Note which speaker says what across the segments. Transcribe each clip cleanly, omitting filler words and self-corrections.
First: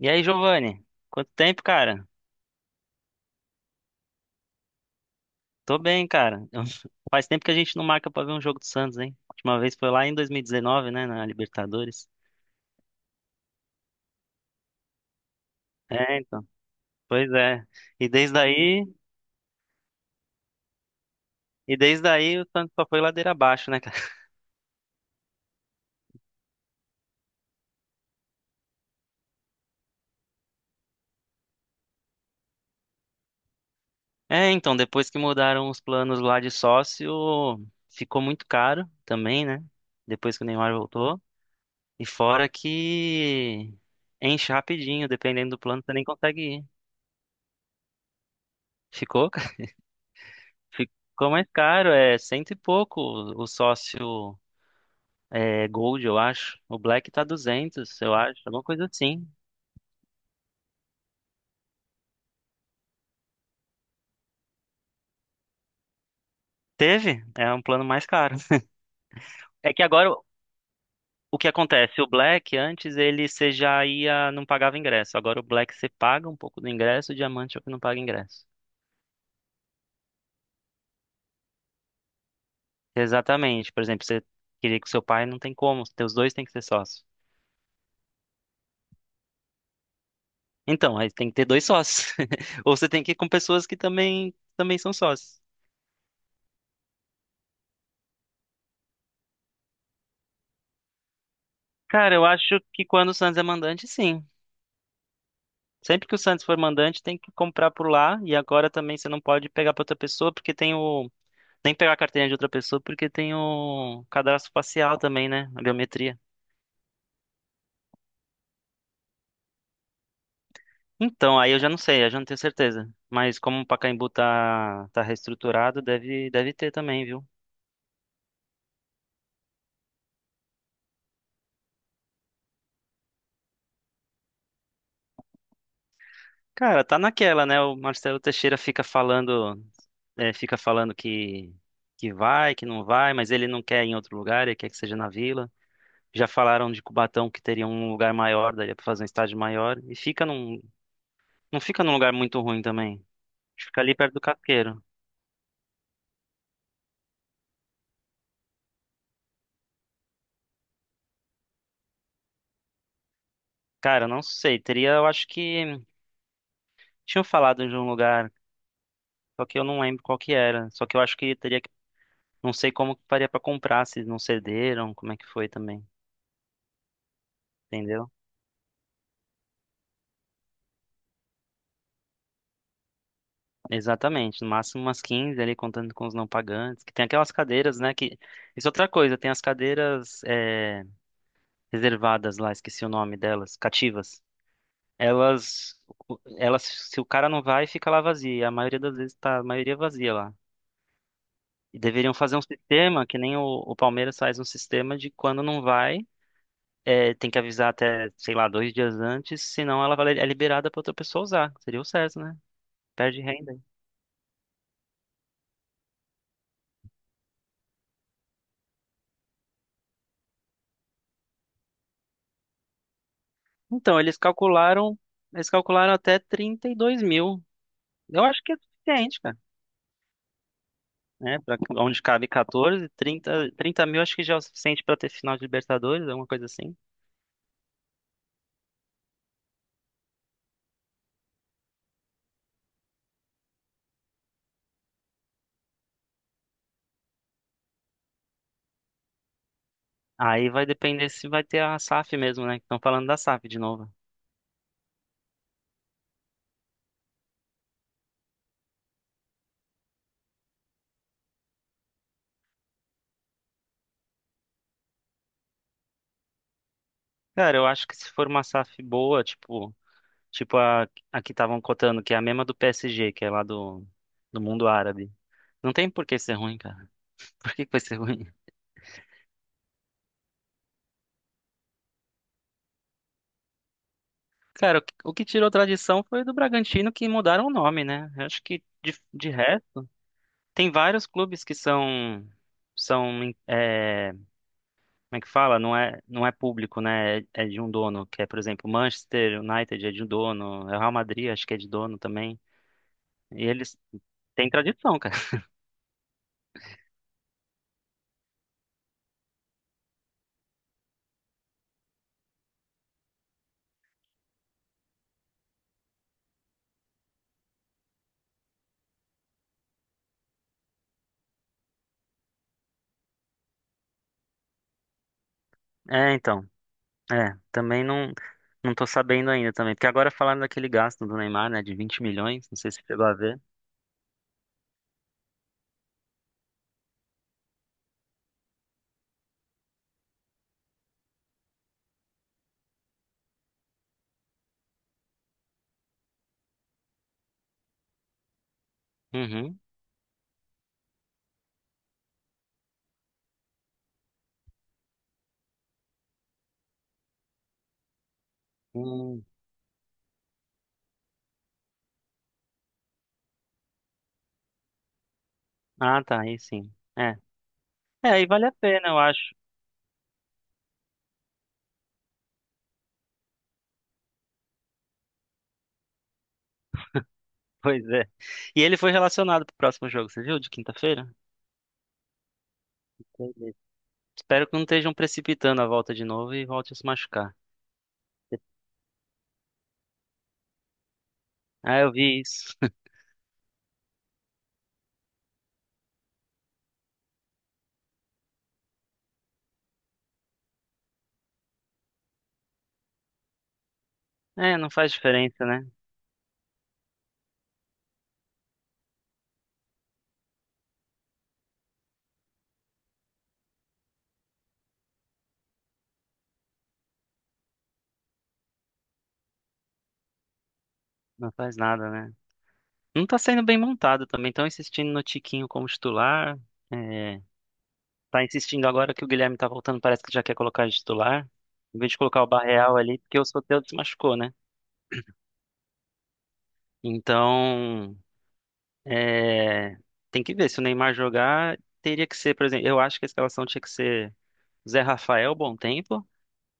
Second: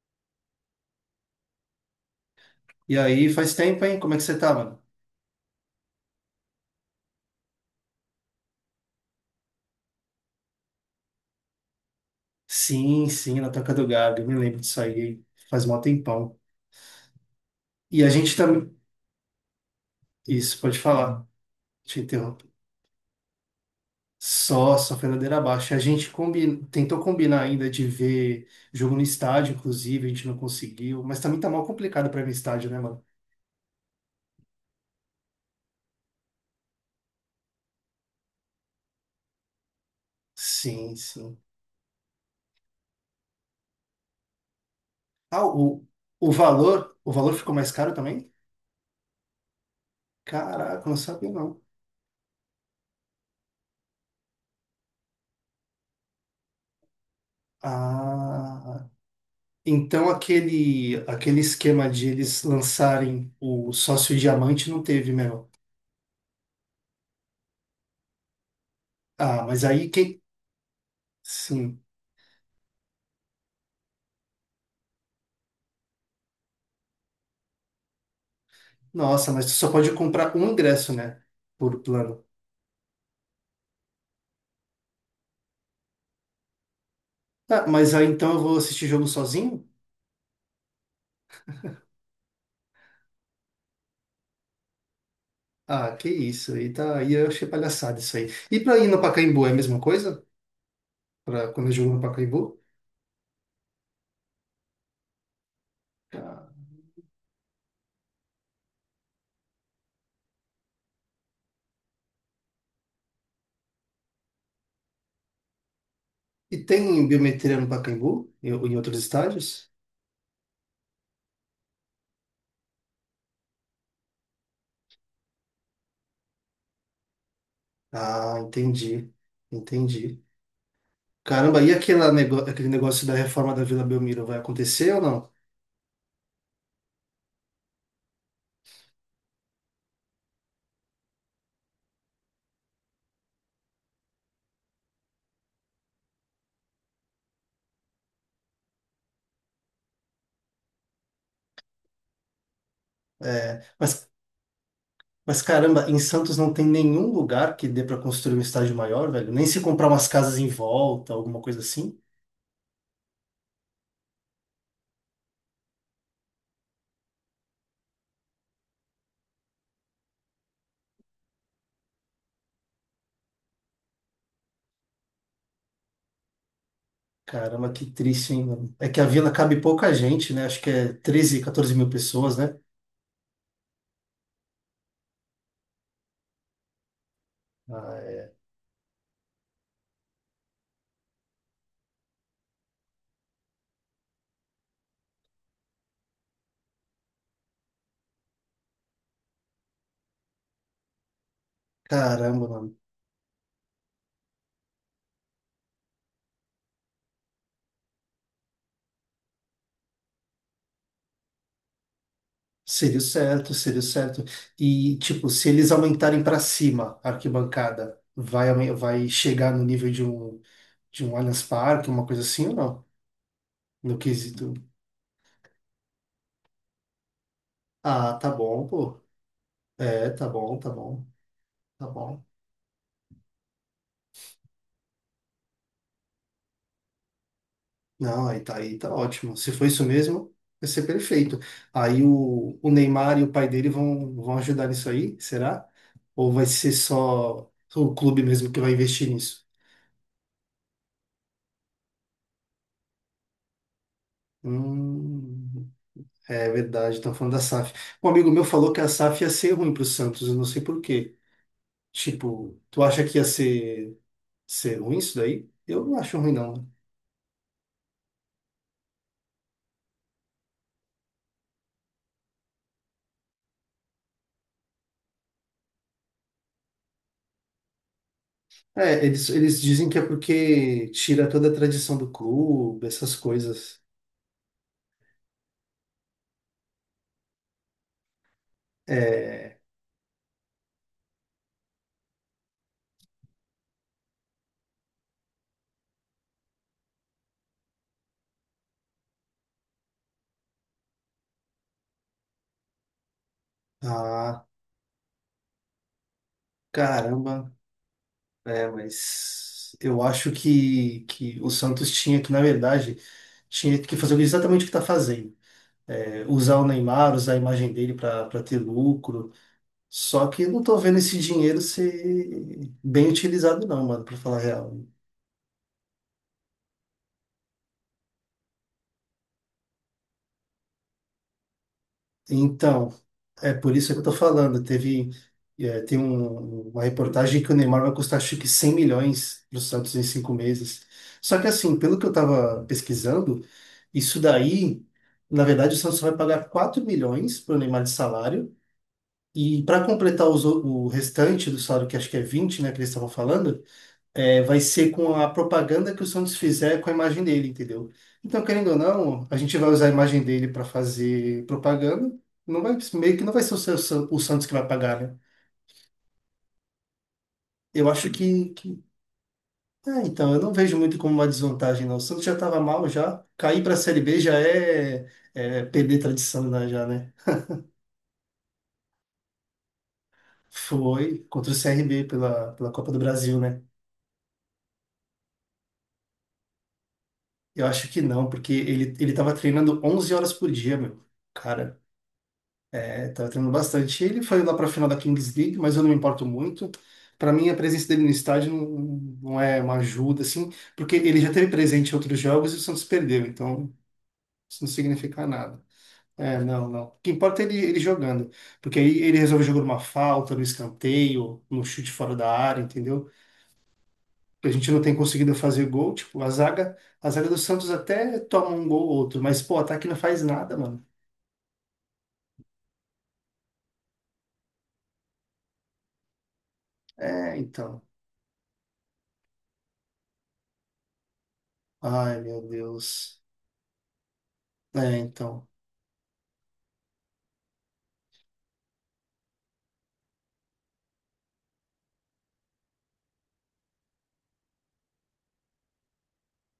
Speaker 1: E aí, Giovanni? Quanto tempo, cara?
Speaker 2: E aí, faz tempo, hein? Como é que você tá, mano?
Speaker 1: Tô bem, cara. Eu- Faz tempo que a gente não marca pra ver um jogo do Santos, hein? A última vez foi lá em 2019, né, na Libertadores.
Speaker 2: Sim, sim, na Toca do Gago. Eu me lembro disso aí. Faz mó
Speaker 1: É,
Speaker 2: tempão.
Speaker 1: então. Pois é.
Speaker 2: E a
Speaker 1: E
Speaker 2: gente
Speaker 1: desde
Speaker 2: também.
Speaker 1: aí,
Speaker 2: Isso, pode falar.
Speaker 1: e
Speaker 2: Te
Speaker 1: desde aí
Speaker 2: interrompo.
Speaker 1: o Santos só foi ladeira abaixo, né, cara?
Speaker 2: Só foi ladeira abaixo. A gente tentou combinar ainda de ver jogo no estádio, inclusive, a gente não conseguiu. Mas também tá mal complicado pra ir no estádio, né, mano?
Speaker 1: É, então, depois que mudaram os planos lá de sócio, ficou muito caro também, né? Depois que o Neymar
Speaker 2: Sim,
Speaker 1: voltou.
Speaker 2: sim.
Speaker 1: E fora que enche rapidinho,
Speaker 2: Ah,
Speaker 1: dependendo do plano,
Speaker 2: o,
Speaker 1: você nem
Speaker 2: o
Speaker 1: consegue ir.
Speaker 2: valor, o valor ficou mais caro também?
Speaker 1: Ficou?
Speaker 2: Caraca, não sabia
Speaker 1: Ficou mais
Speaker 2: não.
Speaker 1: caro, é cento e pouco o sócio Gold, eu acho. O Black tá duzentos, eu acho, alguma coisa
Speaker 2: Ah,
Speaker 1: assim.
Speaker 2: então aquele esquema de eles lançarem o sócio diamante não teve, meu.
Speaker 1: Teve, é um plano mais caro.
Speaker 2: Ah, mas
Speaker 1: É que
Speaker 2: aí
Speaker 1: agora
Speaker 2: quem.
Speaker 1: o que
Speaker 2: Sim.
Speaker 1: acontece? O Black, antes ele você já ia, não pagava ingresso. Agora o Black você paga um pouco do ingresso, o Diamante é o que não paga ingresso.
Speaker 2: Nossa, mas tu só pode comprar um ingresso, né? Por plano.
Speaker 1: Exatamente, por exemplo, você queria que seu pai, não tem como, teus dois têm que ser sócios.
Speaker 2: Ah, mas aí então eu vou assistir jogo sozinho?
Speaker 1: Então, aí tem que ter dois sócios. Ou você tem que ir com pessoas que também, são sócios.
Speaker 2: Ah, que isso. Aí tá, aí eu achei palhaçada isso aí. E pra ir no Pacaembu é a mesma coisa? Pra quando eu jogo no
Speaker 1: Cara, eu
Speaker 2: Pacaembu?
Speaker 1: acho que quando o Santos é mandante, sim. Sempre que o Santos for mandante, tem que comprar por lá. E agora também você não pode pegar para outra pessoa, porque tem o. Nem pegar a carteirinha de outra pessoa, porque tem o cadastro facial também, né? A biometria.
Speaker 2: E tem biometria no Pacaembu? Em outros estádios?
Speaker 1: Então, aí eu já não sei, eu já não tenho certeza. Mas como o Pacaembu tá reestruturado, deve ter também, viu?
Speaker 2: Ah, entendi. Entendi. Caramba, e aquele negócio da reforma da Vila Belmiro vai acontecer ou não?
Speaker 1: Cara, tá naquela, né? O Marcelo Teixeira fica falando, fica falando que vai, que não vai, mas ele não quer ir em outro lugar, ele quer que seja na Vila. Já falaram de Cubatão que teria um lugar maior, daria pra fazer um estádio maior. E fica num. Não fica num lugar muito ruim também.
Speaker 2: É,
Speaker 1: Fica ali
Speaker 2: mas,
Speaker 1: perto do Casqueiro.
Speaker 2: mas caramba, em Santos não tem nenhum lugar que dê para construir um estádio maior, velho. Nem se comprar umas casas em volta, alguma coisa assim.
Speaker 1: Cara, não sei. Teria, eu acho que. Tinham falado de um lugar, só que eu não lembro qual que era. Só que eu acho que teria que. Não sei como que faria pra comprar, se não cederam, como é que foi também.
Speaker 2: Caramba, que
Speaker 1: Entendeu?
Speaker 2: triste, hein, mano? É que a vila cabe pouca gente, né? Acho que é 13 14 mil pessoas, né?
Speaker 1: Exatamente. No máximo umas 15 ali, contando com os não pagantes. Que tem aquelas cadeiras, né?
Speaker 2: Ah,
Speaker 1: Que...
Speaker 2: é.
Speaker 1: Isso é outra coisa, tem as cadeiras reservadas lá, esqueci o nome delas, cativas. Elas, elas, se o cara não vai, fica lá vazia. E a maioria das vezes tá a maioria vazia lá. E deveriam fazer um
Speaker 2: Caramba, mano.
Speaker 1: sistema, que nem o Palmeiras faz um sistema de quando não vai, tem que avisar até, sei lá, 2 dias antes, senão é liberada para outra pessoa usar. Seria o certo, né?
Speaker 2: Seria o
Speaker 1: Perde
Speaker 2: certo,
Speaker 1: renda.
Speaker 2: seria o certo. E, tipo, se eles aumentarem para cima a arquibancada, vai chegar no nível de um, de um Allianz Parque, uma coisa assim ou não? No
Speaker 1: Então,
Speaker 2: quesito.
Speaker 1: eles calcularam até 32.000.
Speaker 2: Ah,
Speaker 1: Eu
Speaker 2: tá
Speaker 1: acho que é
Speaker 2: bom, pô.
Speaker 1: suficiente, cara.
Speaker 2: É, tá bom, tá bom,
Speaker 1: Né? Pra
Speaker 2: tá
Speaker 1: onde
Speaker 2: bom.
Speaker 1: cabe 14, 30.000 acho que já é o suficiente para ter final de Libertadores, alguma coisa assim.
Speaker 2: Não, aí tá ótimo. Se for isso mesmo, vai ser perfeito. Aí o Neymar e o pai dele vão, vão ajudar nisso aí, será? Ou vai ser só o clube mesmo que vai investir nisso?
Speaker 1: Aí vai depender se vai ter a SAF mesmo, né? Estão falando da SAF de novo.
Speaker 2: Hum, é verdade, estão falando da SAF. Um amigo meu falou que a SAF ia ser ruim pro Santos, eu não sei por quê. Tipo, tu acha que ser ruim isso daí? Eu não acho ruim, não.
Speaker 1: Cara, eu acho que se for uma SAF boa, tipo, tipo a, a que estavam cotando, que é a mesma do PSG, que é lá do mundo árabe. Não tem por que ser ruim, cara. Por que que vai ser ruim?
Speaker 2: É, eles dizem que é porque tira toda a tradição do clube, essas coisas.
Speaker 1: Cara, o que tirou tradição foi do Bragantino que mudaram o nome, né? Eu acho que de
Speaker 2: É,
Speaker 1: resto, tem vários clubes que são, são como é que fala? Não é público, né? É de um dono, que é, por exemplo, Manchester United é de um dono, é o Real Madrid, acho que é de dono também. E eles
Speaker 2: ah,
Speaker 1: têm tradição, cara.
Speaker 2: caramba. É, mas eu acho que o Santos tinha que, na verdade, tinha que fazer exatamente o que está fazendo. É, usar o Neymar, usar a imagem dele para ter lucro. Só que eu não tô vendo esse dinheiro ser bem utilizado, não, mano, para falar a real.
Speaker 1: É, então. É, também não tô sabendo ainda também, porque agora falaram daquele gasto do Neymar, né, de 20.000.000, não sei se você
Speaker 2: Então,
Speaker 1: chegou a ver.
Speaker 2: é por isso que eu tô falando. Teve, é, tem um- uma reportagem que o Neymar vai custar acho que 100 milhões para o Santos em 5 meses. Só que assim, pelo que eu estava pesquisando, isso daí, na verdade, o Santos vai pagar 4 milhões para o Neymar de salário.
Speaker 1: Uhum.
Speaker 2: E para completar os o restante do salário, que acho que é 20 né, que eles estavam falando, é, vai ser com a propaganda que o Santos fizer com a imagem dele, entendeu? Então, querendo ou
Speaker 1: Hum.
Speaker 2: não, a gente vai usar a imagem dele para fazer propaganda. Não vai, meio que não vai ser o Santos que vai pagar, né?
Speaker 1: Ah, tá, aí sim. É.
Speaker 2: Eu acho
Speaker 1: É, aí vale a
Speaker 2: que...
Speaker 1: pena, eu acho.
Speaker 2: É, então, eu não vejo muito como uma desvantagem, não. O Santos já estava mal, já. Cair para a Série B já é, é perder tradição, né, já, né?
Speaker 1: Pois é. E ele foi relacionado pro próximo jogo, você viu? De quinta-feira?
Speaker 2: Foi contra o CRB pela, pela Copa do Brasil,
Speaker 1: Entendi.
Speaker 2: né?
Speaker 1: Espero que não estejam precipitando a volta de novo e volte a se machucar.
Speaker 2: Eu acho que não, porque ele estava treinando 11 horas por dia, meu.
Speaker 1: Ah,
Speaker 2: Cara,
Speaker 1: eu vi isso.
Speaker 2: é, tá treinando bastante. Ele foi lá para a final da Kings League, mas eu não me importo muito. Para mim, a presença dele no estádio não, não é uma ajuda, assim, porque ele já teve presente em outros jogos e o Santos perdeu, então
Speaker 1: É,
Speaker 2: isso não
Speaker 1: não faz
Speaker 2: significa
Speaker 1: diferença,
Speaker 2: nada.
Speaker 1: né?
Speaker 2: É, não, não. O que importa é ele jogando, porque aí ele resolve jogar uma falta, no escanteio, no chute fora da área, entendeu? A gente não tem conseguido fazer gol, tipo, a zaga do Santos até toma um gol ou outro, mas, pô, o ataque não faz nada, mano.
Speaker 1: Não faz nada, né? Não tá sendo bem montado também. Estão insistindo no Tiquinho como titular. É,
Speaker 2: É, então.
Speaker 1: tá insistindo agora que o Guilherme tá voltando, parece que já quer colocar de titular. Em vez de
Speaker 2: Ai,
Speaker 1: colocar o
Speaker 2: meu
Speaker 1: Barreal ali,
Speaker 2: Deus.
Speaker 1: porque o Soteldo se machucou, né?
Speaker 2: É, então.
Speaker 1: Então, é, tem que ver. Se o Neymar jogar, teria que ser, por exemplo, eu acho que a escalação tinha que ser Zé Rafael, bom tempo,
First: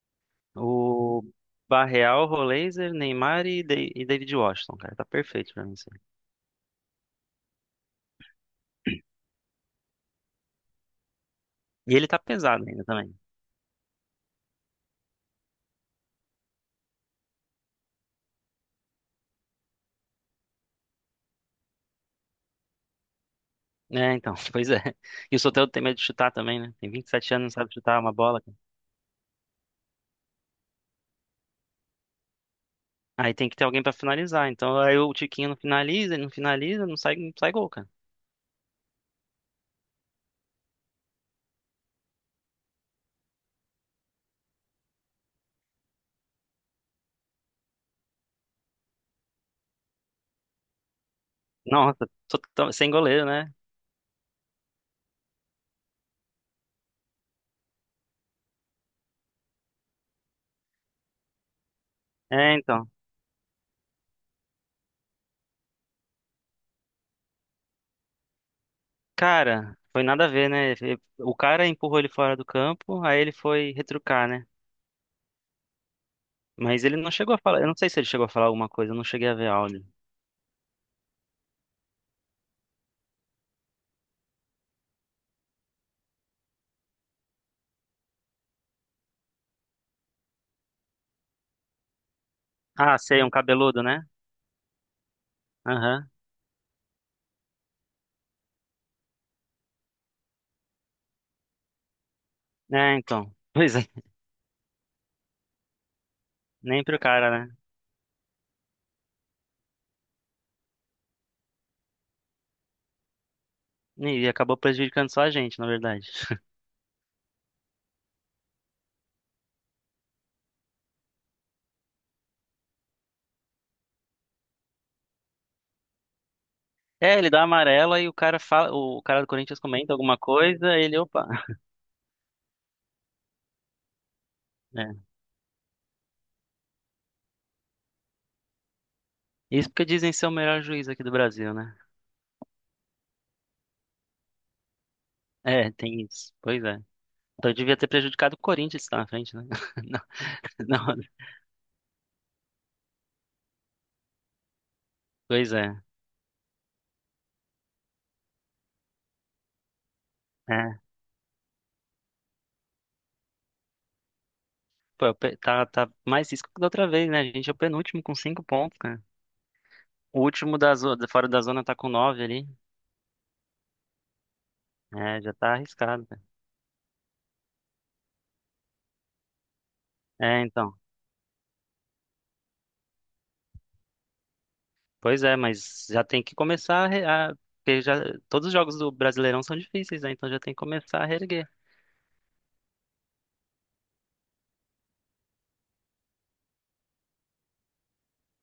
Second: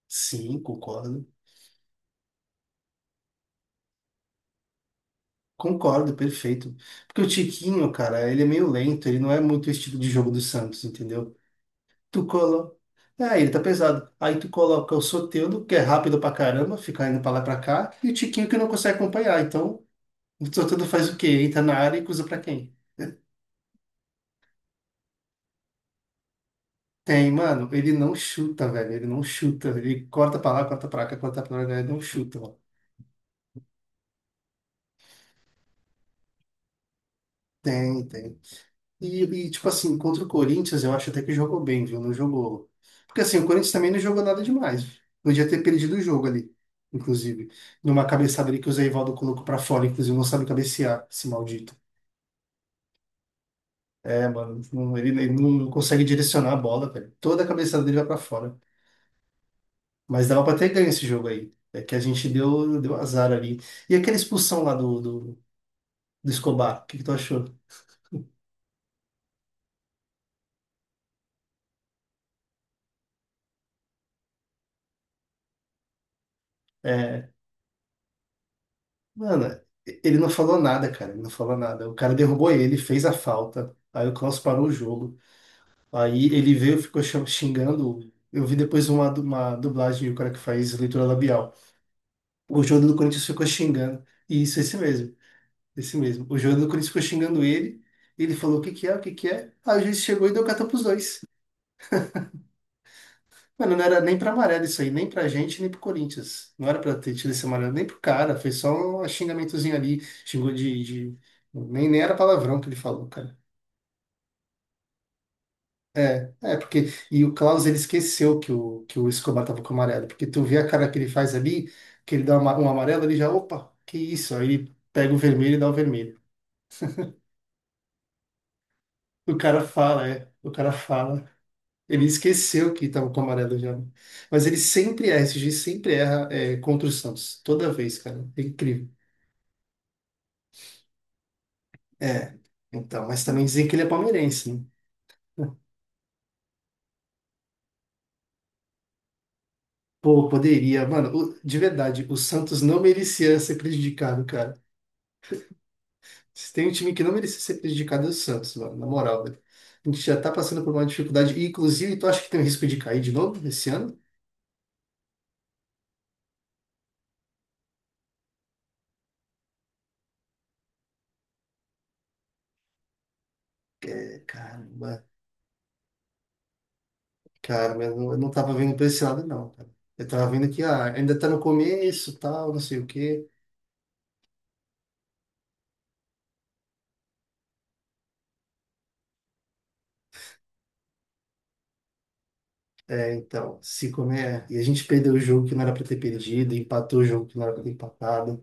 Speaker 2: Sim,
Speaker 1: o
Speaker 2: concordo.
Speaker 1: Barreal, Roleiser, Neymar e David Washington, cara. Tá perfeito pra mim.
Speaker 2: Concordo, perfeito. Porque o Tiquinho, cara, ele é meio lento, ele não é muito o estilo de jogo do Santos, entendeu?
Speaker 1: E ele tá
Speaker 2: Tu
Speaker 1: pesado
Speaker 2: colo...
Speaker 1: ainda também.
Speaker 2: Ah, ele tá pesado. Aí tu coloca o Soteldo, que é rápido pra caramba, fica indo pra lá e pra cá, e o Tiquinho que não consegue acompanhar. Então, o Soteldo faz o quê? Entra na área e cruza pra quem?
Speaker 1: É, então, pois é. E o Soteldo tem medo de chutar também, né? Tem
Speaker 2: Tem,
Speaker 1: 27 anos, não
Speaker 2: mano,
Speaker 1: sabe
Speaker 2: ele
Speaker 1: chutar é uma
Speaker 2: não
Speaker 1: bola, cara.
Speaker 2: chuta, velho, ele não chuta. Ele corta pra lá, corta pra cá, corta pra lá, ele não chuta, mano.
Speaker 1: Aí tem que ter alguém pra finalizar. Então, aí o Tiquinho não finaliza, ele não finaliza, não sai gol, cara.
Speaker 2: Tem, tem. Tipo assim, contra o Corinthians, eu acho até que jogou bem, viu? Não jogou. Porque assim, o Corinthians também não jogou nada demais. Podia ter perdido o jogo ali, inclusive. Numa cabeçada ali que o Zé Ivaldo colocou pra fora, inclusive, não sabe cabecear, esse maldito.
Speaker 1: Nossa, sem goleiro, né?
Speaker 2: É, mano, ele não consegue direcionar a bola, velho. Toda a cabeçada dele vai pra fora. Mas dava pra ter ganho esse jogo aí. É que a gente
Speaker 1: É,
Speaker 2: deu,
Speaker 1: então.
Speaker 2: deu azar ali. E aquela expulsão lá do Escobar, o que que tu achou?
Speaker 1: Cara, foi nada a ver, né? O cara empurrou ele fora do campo, aí ele foi retrucar, né? Mas ele não
Speaker 2: É,
Speaker 1: chegou a falar. Eu não sei se ele chegou a falar alguma coisa, eu não cheguei a ver
Speaker 2: mano,
Speaker 1: áudio.
Speaker 2: ele não falou nada, cara. Ele não falou nada. O cara derrubou ele, fez a falta. Aí o Klaus parou o jogo. Aí ele veio, xingando. Eu vi depois uma, uma dublagem, o cara que faz leitura labial. O jogador do
Speaker 1: Ah, sei,
Speaker 2: Corinthians
Speaker 1: um
Speaker 2: ficou
Speaker 1: cabeludo, né?
Speaker 2: xingando. E isso, esse mesmo. Esse
Speaker 1: Aham.
Speaker 2: mesmo. O jogador do Corinthians ficou xingando ele. Ele falou: o que que é, o que que é? Aí o juiz chegou e deu carta pros dois.
Speaker 1: É, então. Pois
Speaker 2: Mano, não
Speaker 1: é,
Speaker 2: era nem pra amarelo isso aí, nem pra gente, nem pro Corinthians. Não era
Speaker 1: nem
Speaker 2: pra
Speaker 1: pro
Speaker 2: ter tido
Speaker 1: cara,
Speaker 2: esse
Speaker 1: né?
Speaker 2: amarelo, nem pro cara. Foi só um xingamentozinho ali. De- nem era palavrão que ele falou, cara.
Speaker 1: E acabou prejudicando só a gente, na verdade.
Speaker 2: É, porque. E o Klaus, ele esqueceu que o Escobar tava com amarelo. Porque tu vê a cara que ele faz ali, que um amarelo, ele já, opa, que isso? Aí ele pega o vermelho e dá o vermelho.
Speaker 1: É, ele dá amarela e o cara fala, o cara do
Speaker 2: O
Speaker 1: Corinthians
Speaker 2: cara
Speaker 1: comenta
Speaker 2: fala,
Speaker 1: alguma
Speaker 2: é. O
Speaker 1: coisa,
Speaker 2: cara
Speaker 1: ele, opa.
Speaker 2: fala. Ele esqueceu que tava com amarelo já, né? Mas ele
Speaker 1: É.
Speaker 2: sempre erra, esse juiz sempre erra, é, contra o Santos. Toda vez, cara. É incrível.
Speaker 1: Isso porque dizem ser o melhor juiz aqui do Brasil, né?
Speaker 2: É, então, mas também dizem que ele é palmeirense, né?
Speaker 1: É, tem isso. Pois é. Então devia ter prejudicado o Corinthians que tá na frente, né?
Speaker 2: Pô,
Speaker 1: Não,
Speaker 2: poderia.
Speaker 1: não.
Speaker 2: Mano, de verdade, o Santos não merecia ser prejudicado, cara.
Speaker 1: Pois é.
Speaker 2: Se tem um time que não merecia ser prejudicado, é o Santos, mano, na moral, velho. A gente já tá passando por uma
Speaker 1: É.
Speaker 2: dificuldade. E, inclusive, tu acha que tem um risco de cair de novo esse ano?
Speaker 1: Tá, tá mais isso que da outra vez, né? A gente é o penúltimo com 5 pontos, cara. O último da zona, fora da zona tá com nove ali.
Speaker 2: É, caramba,
Speaker 1: É, já tá arriscado, cara.
Speaker 2: cara, mas eu não tava vendo pra esse lado, não, cara. Eu tava
Speaker 1: É,
Speaker 2: vendo que
Speaker 1: então.
Speaker 2: ah, ainda tá no começo, tal, não sei o quê.
Speaker 1: Pois é, mas já tem que começar porque já todos os jogos do Brasileirão são difíceis, né? Então já tem que começar a reerguer.
Speaker 2: É, então, se comer. E a gente perdeu o jogo que não era pra ter perdido, empatou o jogo que não era pra ter empatado.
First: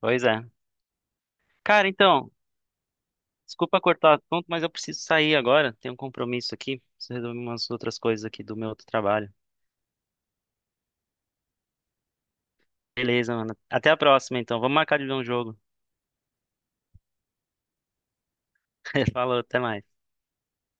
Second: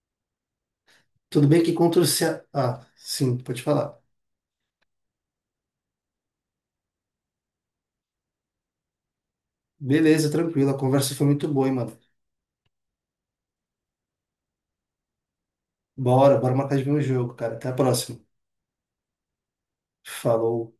Speaker 1: Pois é.
Speaker 2: Tudo bem que
Speaker 1: Cara,
Speaker 2: contra o
Speaker 1: então,
Speaker 2: Ceará. Ah, sim, pode
Speaker 1: desculpa
Speaker 2: falar.
Speaker 1: cortar o assunto, mas eu preciso sair agora. Tenho um compromisso aqui. Preciso resolver umas outras coisas aqui do meu outro trabalho.
Speaker 2: Beleza, tranquilo. A conversa foi muito boa, hein, mano.
Speaker 1: Beleza, mano. Até a próxima, então. Vamos marcar de ver um jogo.
Speaker 2: Bora, bora marcar de ver um jogo, cara. Até a próxima.
Speaker 1: Falou, até mais.
Speaker 2: Falou.